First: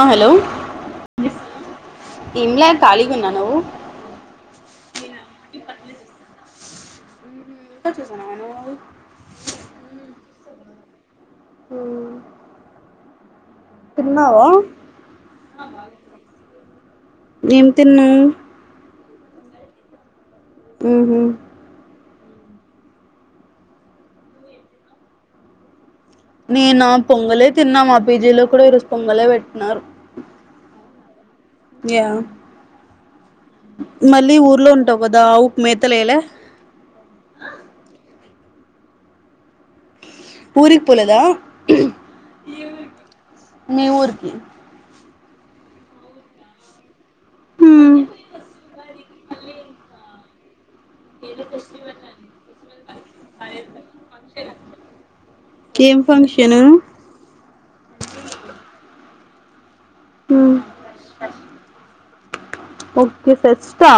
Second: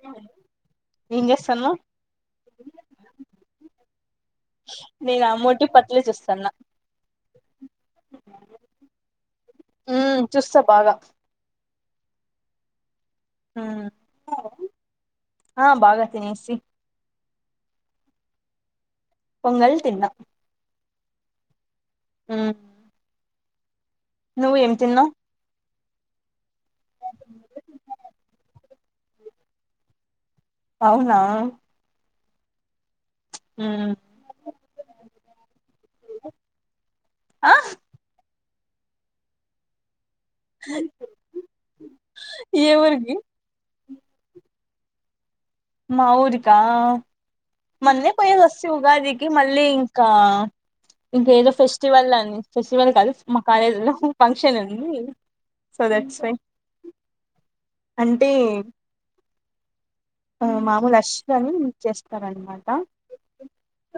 ఆ హలో ఏం చేస్తాన్నవ్ ఇమ్లా కాలిగున్నా నువ్వు నేనా మోటు పత్లు చూస్తాన్న ఇంకా చూసనవ నువ్వు అవి మ్మ్ చూస్తా బాగా ఊమ్ ఊమ్ ఆ బాగా తినేసి ఏం తిన్నావ్ పొంగల్ తిన్నా ఉమ్ హు ఉమ్ నువ్ ఏం తిన్నావ్ నేన పొంగలే తిన్నా మా పీజీలో కూడా ఈరోజు పొంగలే పెట్టినారు అవునా యా మ్మ్ మళ్ళీ ఊర్లో ఉంటావు గదా ఆవుకు మేతలేయల ఆ ఊరిపోలదా ఏ ఊరికి మీ ఊర్కి మా ఊరికా మొన్నే పోయేసోస్తి ఉగాదికి మళ్ళీ ఇంకా ఇంక ఏదో ఫెస్టివల్ అని ఫెస్టివల్ కాదు మా కాలేజీ లో ఫంక్షన్ ఉంది సో ఏం దట్స్ వై ఫంక్షను అంటే ఆ మామూలు అశ్వ్ అని చేస్తారనమాట ఓకే ఫెస్టా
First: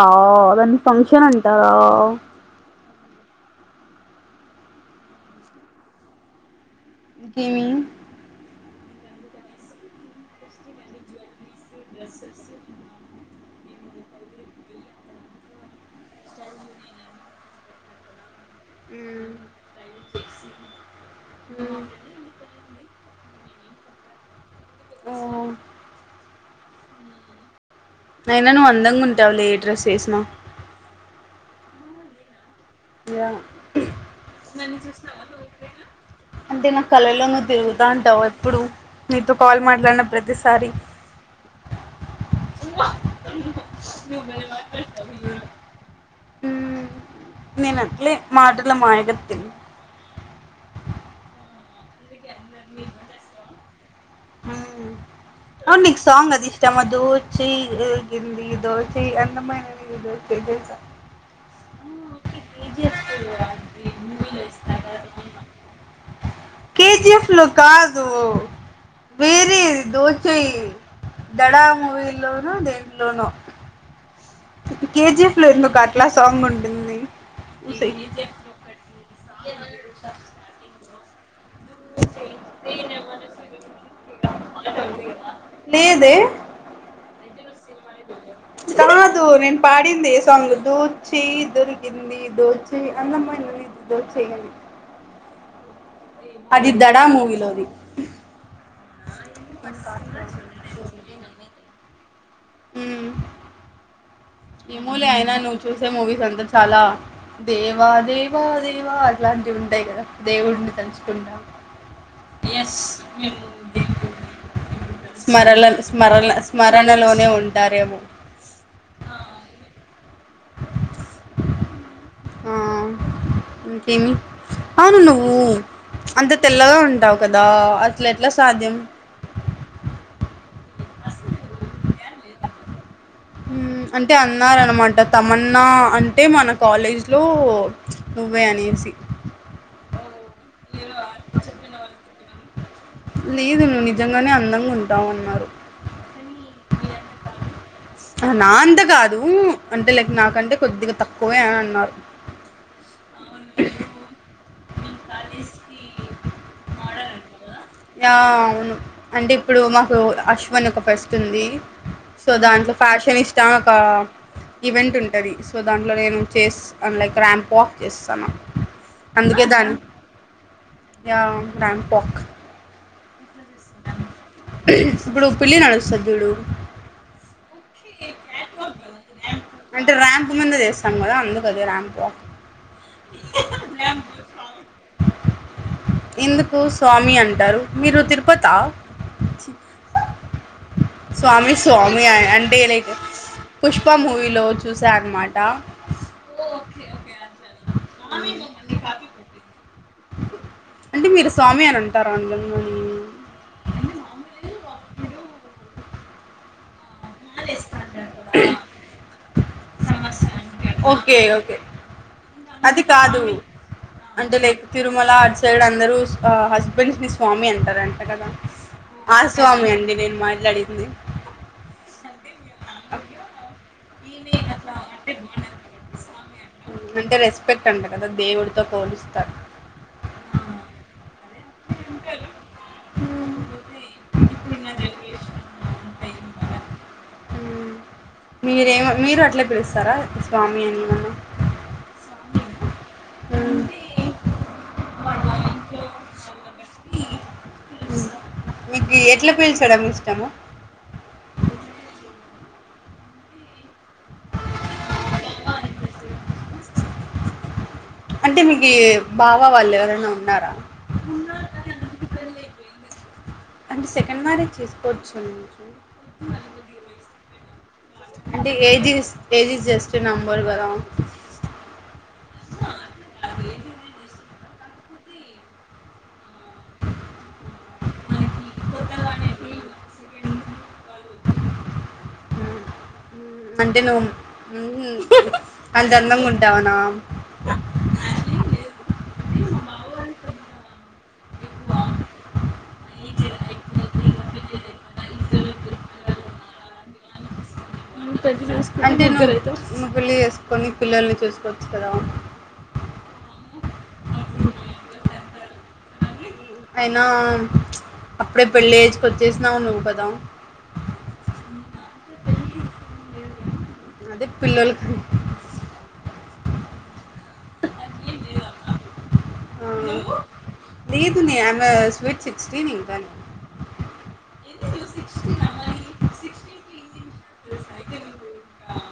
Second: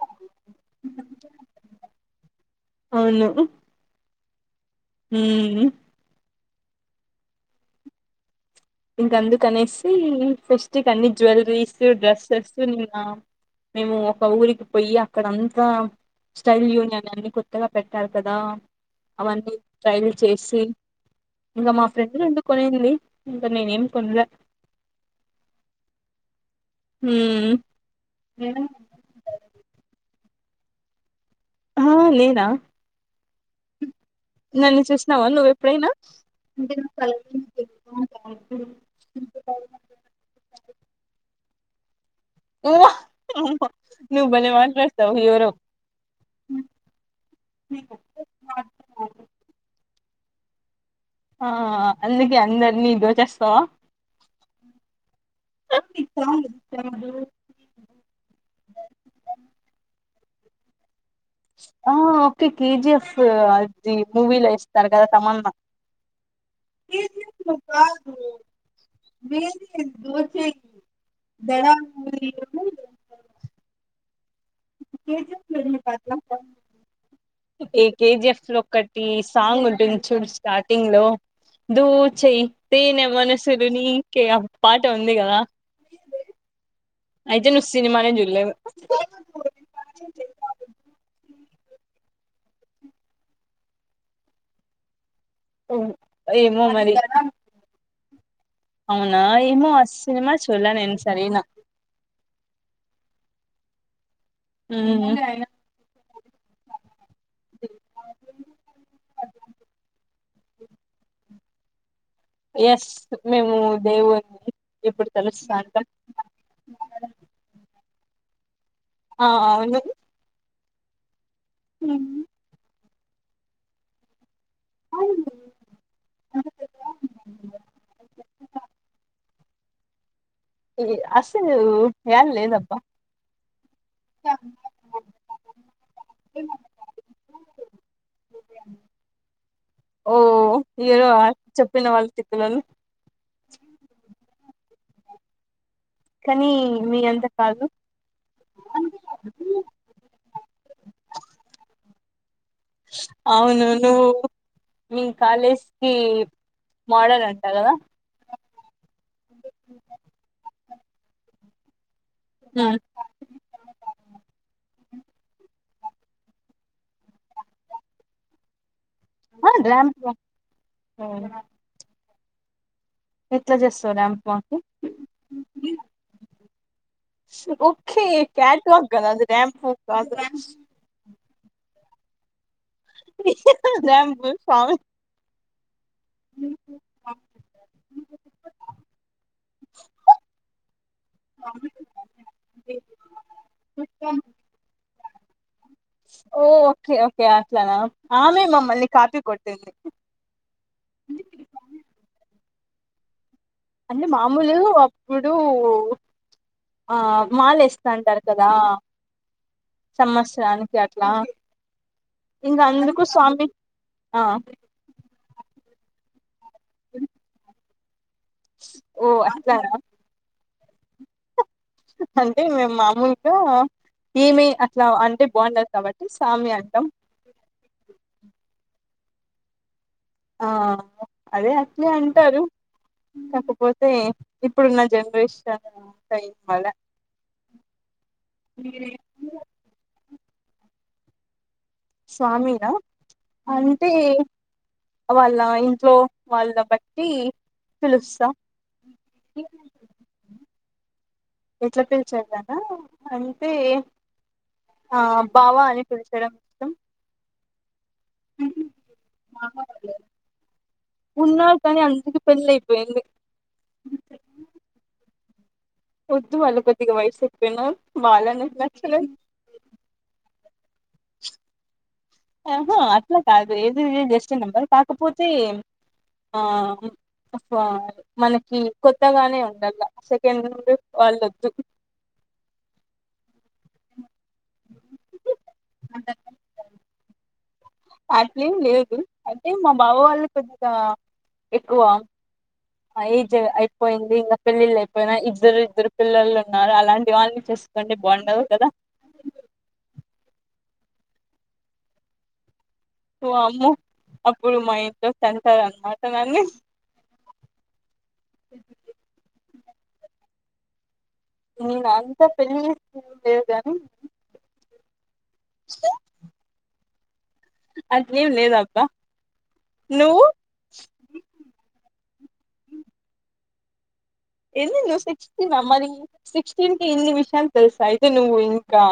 దాన్ని ఫంక్షన్ అంటారా అవును ఊమ్ ఇంకేమి ఇంక అందుకనేసి ఫెస్ట్కీ అన్ని జ్యువెలరీస్ డ్రెస్సెస్ నిన్న మేము ఒక ఊరికి పోయి అక్కడంతా స్టైల్ యూనియన్ అన్ని కొత్తగా పెట్టారు కదా అవన్నీ ట్రైల్ చేసి ఇంగా ఉ మా ఫ్రెండ్ రెండు కొనింది ఇంగా నేను ఏం కొనలే ఆ ఉమ్ అయినా నువ్వు అందంగా ఉంటావు లే ఏ డ్రెస్ ఏసిన ఆ లేదా ఏమో నన్ను చూసినవా నువ్ ఎప్పుడైనా అంటే నా కళల్లో నువ్వు తిరుగుతా ఉంటావు ఎప్పుడు నీతో కాల్ మాట్లాడిన ప్రతిసారి [inaudible] ఉవ్వ ఉవ్వా అమ్మ నువ్ నువ్వు బలే భలే మాట్లాడతావ్ మాట్లాడతావు ఎవరో ఉమ్ నేనట్లే మాటల మాయగత్తని ఆ అందుకే అందరినీ దోచేస్తావా ఉమ్ అవును సాంగ్ అది ఇష్టమా దోచెయ్ కింది దోచెయ్ అందమైన దోచెయ్ బల్కల్ సార్ [unintelligible] ఆ ఓకే కేజీఎఫ్ అది మూవీలో యెస్తారు కదా తమన్నా కేెజీఎఫ్ లో కాదు వేరేది దోచెయ్ దడా మూవీలోనో దేంట్లోనో కేజీఎఫ్ లో ఎందుకు అట్లా సాంగ్ ఉంటుంది ఉసై ఏకేజిఎఫ్ లో ఒకటి సాంగ్ ఉంటుంది చూడు స్టార్టింగ్ లో దోచెయ్ తేనె మనసులు నీకే ఆపాట ఉంది గదా ఏందే అయితే నువ్ సినిమానే జు కాదు నేను పాడింది ఏ సాంగ్ దోచేయ్ దొరికింది దోచేయ్ అందమైనది దోచేయ్ ఓ [unintelligible] అది దడా మూవీలోది అవునా ఏమో ఆ సినిమా చూలే నేను సరినా ఉమ్ ఏమోలే అయినా నువ్వు చూసే మూవీస్ అంత చాలా దేవా దేవా దేవా అలా ఉంటాయి గదా దేవుడిని తలుచుకుంటా ఎస్ మేము దేవుని ఇప్పుడు స్మర కలుస్తాను స్మర స్మరణలో నే ఉంటారేమో ఆ అవును [inaudible] ఉమ్ ఆ ఇంకేమి అవును నువ్వు అంత తెల్లగా ఉంటావు కదా అట్ల ఎట్లా సాధ్యం అసలు ఏం లేదబ్బా ఉమ్ణఅంటే అన్నార అన్నమాట తమన్నా అంటే మన కాలేజ్ లో నువ్వే అనేసి [inaudible] ఓ హీరో ఆ చెప్పిన వాళ్ళు తిక్కలోళ్ళు లేదు నువ్వు నిజంగానే అందంగా ఉంటావు అన్నారు కానీ మీ అంత కాదు నా అంత కాదు అంటే లైక్ నాకంటే కొద్దిగా తక్కువే అని అన్నారు అవును నువ్ నువ్ కాలేజ్కి మోడలంట గదా అవును అంటే ఇప్పుడు మాకు అశ్వన్ ఒక ఫెస్ట్ ఉంది సో దాంట్లో ఫ్యాషన్ ఇష్ట ఒక ఈవెంట్ ఉంటది సో దాంట్లో నేను చేస్ అ లైక్ ర్యాంప్ రాంప్వాక్ చేస్తానా అందుకే ఆ దాకా ర్యాంప్ వాక్ యా రాంప్వాక్ ఎట్లా చేస్తావు ర్యాంప్ వాక్ ఇప్పుడు పిల్లి నడుస్తది చూడు ఓకే క్యాట్ వాక్ కదా అది ర్యాంప్ వాక్ అంటే కాదు ర్యాంప్ మీద చేస్తాం కదా అందుకుది ర్యాంప్ మ ర్యాంప్ స్వామి ఎందుకు స్వామి అంటారు మీరు తిరుపత స్వామి స్వామి అంటేలైక్ పుష్ప మూవీలో చూసా అన్నమాట ఓ ఓకే ఓకే అట్లనా ఆమె మమ్మల్ని కాపీ కొట్టింది అంటే మీరు స్వామి అని అంటారా అను అంటే మామూలు అప్పుడు ఆ మాలేస్తఅంటారు కదా సంవత్సరానికి అట్లా ఓకే ఓకే ఇంకా అది అందుకు కాదు స్వామి ఆ అంటే లైక్ తిరుమల అటు సైడ్ అందరు ఆ హస్బెండ్ ని స్వామి అంటారు అంట కదా ఓ ఆ స్వామి అట్లానా అండి నేను మాట్లాడి ఆ అంటె మేము మామూలుగా ఏమి అట్లా అంటే బాగుండదు కాబట్టి సామి అంటాం కదా దేవుడితో త ఆ అదే అట్లే అంటారు కాకపోతే ఇప్పుడున్న జనరేషన్ ఉంటాయి మళ మీరేమ మీరు అట్లే పిలుస్తారా స్వామి అని ఎం అన స్వామినా అంటే వాళ్ళ ఇంట్లో వాళ్ళ బట్టి పిలుస్తా మీకు ఎట్లా పేల్చూడం ఇష్టము ఎట్లా పీల్చడం ఆ అంటే ఆ బావా అని పీల్చడం ఇష్టం అంటే మీకు బావా వాళ్ళు ఎవరైనా ఉన్నారా ఉన్నారు కానీ అందరికి పెళ్లి అయిపోయింది అంటే సెకండ్ మ్యారేజ్ చేసుకోవచ్చు వద్దు వాళ్లకి కొద్దిగా వయసు ఎక్కువ అంటే ఏజిస్ ఏజ్స్ జస్ట్ నంబరు కదా అట్లా కాదు age is a just number కాకపోతే ఆ మనకి కొత్తగానే ఉండాల సెకండ్ వాళ్ళొదు అంటే నువ్వు అంతందంగా ఉంటావునా అట్లేం లేదు అంటే మా బావ వాళ్ళు పెద్దిగా ఎక్కువ ఏజ్ అయిపోయింది ఇంకా పెళ్ళిళ్ళు అయిపోయిన ఇద్దరు ఇద్దరు పిల్లలు ఉన్నారు అలాంటి వాళ్ళని చే పెళ్లి చేసుకొని పిల్లల్ని చూసుకోవచ్చు కదా అమ్మో అప్పుడు మా ఇంట్లో తంతరు అన్నమాట నన్ని అయినా అప్పుడే పెళ్లి ఏజ్కి వచ్చేసినావు నువ్వు కదా నను అంతా పెళ్లిద [inaudible] అది పిలల చె అట్లే ఎమ్ లేదక్కా ఆ లేద్ మ్య అమస్ స్వీట్ సిక్స్ స్టిన్ కానీ ఏంది నువ్ సిక్స్ టీనా మరి సిక్స్ టీన్ కే ఇన్ని విశ్ ఎమ్ తెల్ స్ అయితే నువ్ ఇంకా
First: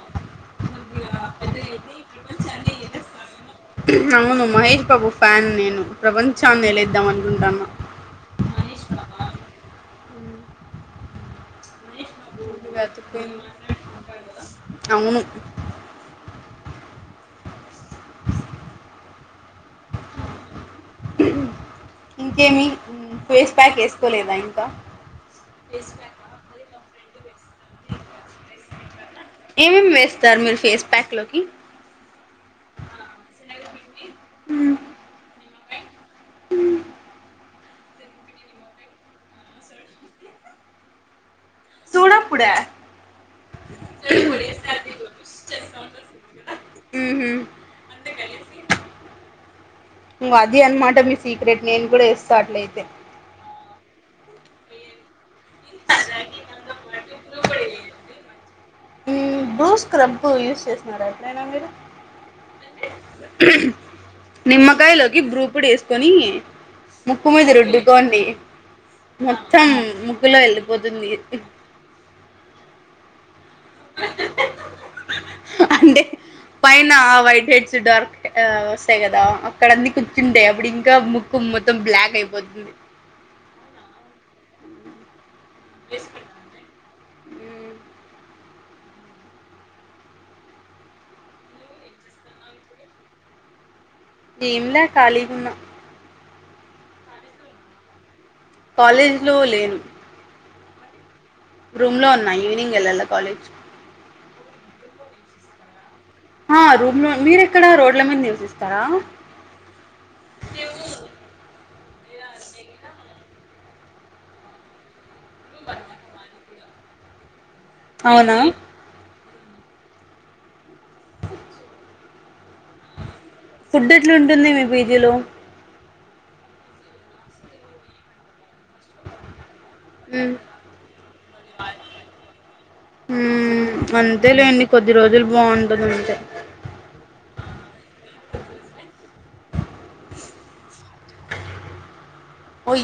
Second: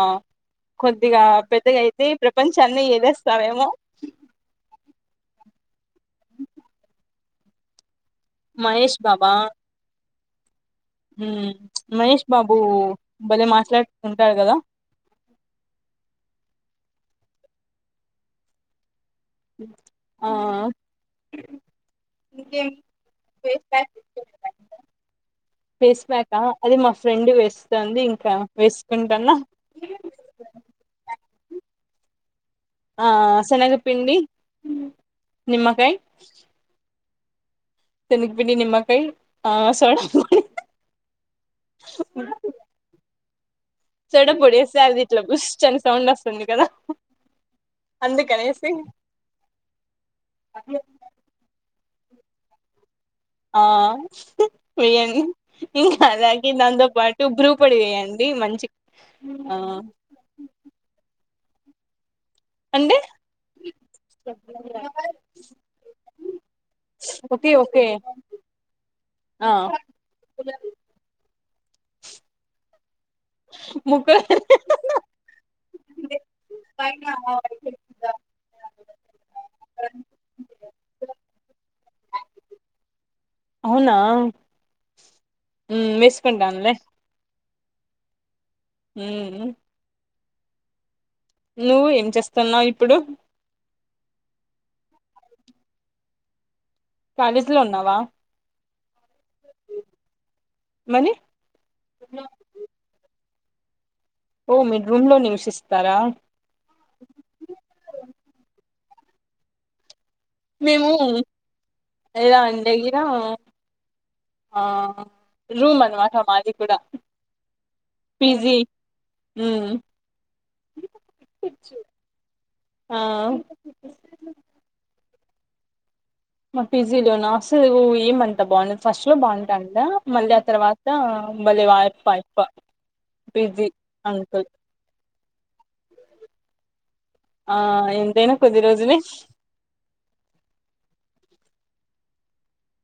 కొద్దిగా పెద్దగా అయితే ప్రపంచాన్ని ఏలేస్తావేమో అవును మహేష్ బాబు ఫ్యాన్ నేను ప్రపంచాన్ని ఏలేద్దాం అనుకుంటాన మహేష్ బాబా ఉమ్ మహేష్ బాబు ఫుల్ బతికిపోయింది భలే మాట్లాడ్ తుంటాడు కదా అవును ఆ ఇంకేమి ఫేస్ ప్యాక్ వేసుకోలేదా ఇంకా ఫేస్పాక్ ఆ అది మా ఫ్రెండ్ వేస్తుంది ఇంకా వే ఏమేమి వేస్తారు మీరు ఫేస్ ప్యాక్ లోకి ఆ శెనగపిండి నిమ్మకాయి శెన్ గ్ పిండి నిమ్మకయి ఆ సోడా సూడాపుడా సోడా బూడి ఇస్ సాది ఇట్లా బుష్ అని సౌండ్ వస్తుంది కదా ఉహు అందు కనేసి ఉం అది అన్ మాట నీ సీక్రెట్ నే సట్లయితే ఆ ఊయన్ [unintelligible] ఇంకా అలాగే దాంతో పాటు బ్రూ పొడి వేయండి మంచి ఆ బ్రూ స్క్రబ్ యూస్ చేస్తున్నారా ఎప్పుడైనా మీరు అంటే నిమ్మకాయలోకి బ్రూ పొడి వేసుకొని ముక్కు మీద ఓకే ఓకే రుద్దుకోండి ఆ మొత్తం ముక్కుల్ లో ఎళ్ళిపోతుంది ముక్కు లో అంటే పైన ఆ వైట్ హెడ్స్ డార్క్ ఆ వస్తాయి కదా అక్కడ అన్న కూర్చుంటాయి అప్పుడు ఇంకా ముక్కు మొత్తం బ్లాక్ అయిపోతుంది అవునా ఉమ్ వేసుకుంటానులే ఉహుమ్ నువ్వు ఏం చేస్తన్నావు ఇప్పుడు ఎమ్ లే కాలి గున్న కాలేజ్ లో ఉన్నావా కాలేజ్ లో లేను మని రూమ్ లో ఉన్నా ఈవినింగ్ ఎళ్ళాల కాలేజ్ ఓ మీర్ రూమ్ లో నివశిస్తారా ఆ రూమ్ లో మీరెక్కడ రోడ్ల మీద నివసిస్తారా మేము ఎల్ల డేగిరమ్ [unintelligible] ఆ రూమ్ అన్ మాట మాది కుడ అవునా ఉహుమ్ ఫుడ్ ఎట్లా ఉంటుంది మీ పీజీలో మా పిజిలో నా అసలు ఏమంతా బాఉండద్ ఫస్ట్ లో బాటంటా మళ్ళీ ఆ తర్వాత బళ్ళే వాయి పయి ప [unintelligible] ఉమ్మ్ అంతే లేండి కొద్ది రోజులు బాఉంటుంది అంతే ఆ ఎంతైనా కొద్ది రోజులే ఓయ్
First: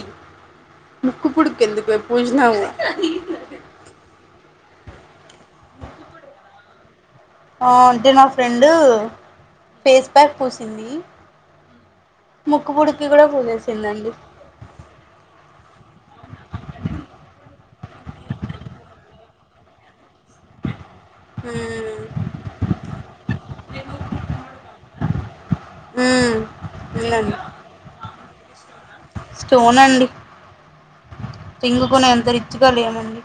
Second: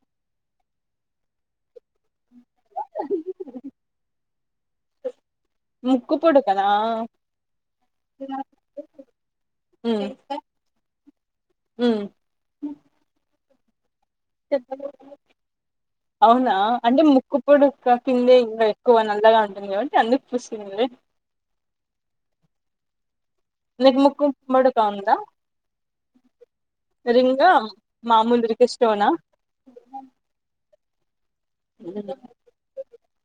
ముక్కు పూడుకు ఎందుకె పూజినావు ముక్కు పుడకనా అంటే నా ఫ్రెండు ఉమ్ ఫేస్ ప్యాక్ పూసింది ఉమ్ ముక్కు పుడకి కూడా పోసేసిందండి ఇం కిందే ఇంకా ఎక్కువ నల్లగా ఉంటుంది కాబట్టి అందుకు పుసిందిలే హమ్ [unintelligible] హ్మ్ ఉందండి మాముూలు [unintelligible] స్టోన్ అండి రింగ్ కొనే అంత రిచ్చుగా లేమండి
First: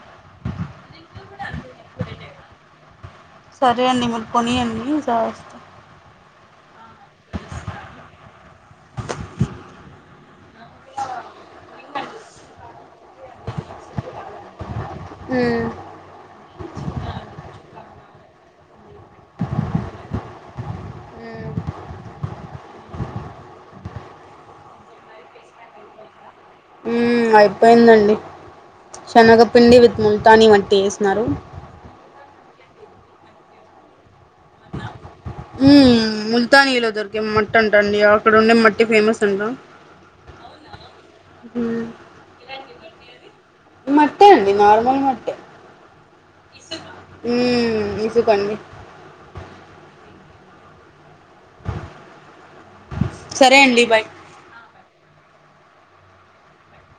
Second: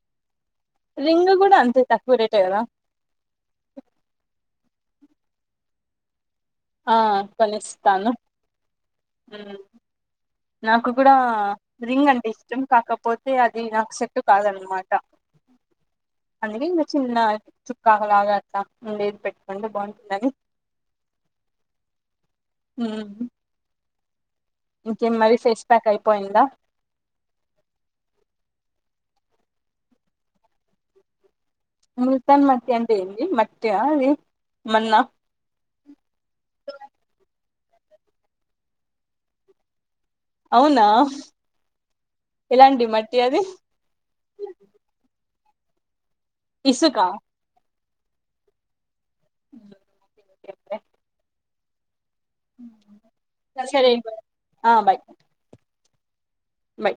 రింగు కూడా అంతే తక్కు రేటే ఏ కదా కొని అండి ఈసర్ వస్త ఆ కొనిస్తాను ఉమ్ నాకు కూడా రింగ్ అంటే ఇష్టం కాకపోతే అది నాకు సేట్టు కాదనమాట హమ్ అధి ఇంకా చిన్న చుక్కాలాగా అట్లా ఉండేది పెట్టుకంటే బాగుంటుందని ఆ హ్మ్ ఇంకేం మరి ఫేష్ ప్యాక్ అయిపోయిందా హ్మ్ అయిపోయిందండి శనగపిండి విత్ ముల్తానీ మట్టి వేసిన్నారు ముల్తాన్ మట్టి అంటే ఏంది మట్టా అది మన్నా ఉ ముల్తాన్ ఇల ధోరకె మ ట్ంటండి అక్కడ ఉండే మట్టి ఫేమస్ అంటా అవునా ఎలాంటి మట్టి అది మట్టె అండి నార్మల్ మట్టె ఇసుక హ ఇసుకండి అండి సరే బాయ్ ఆ బాయ్ బాయ్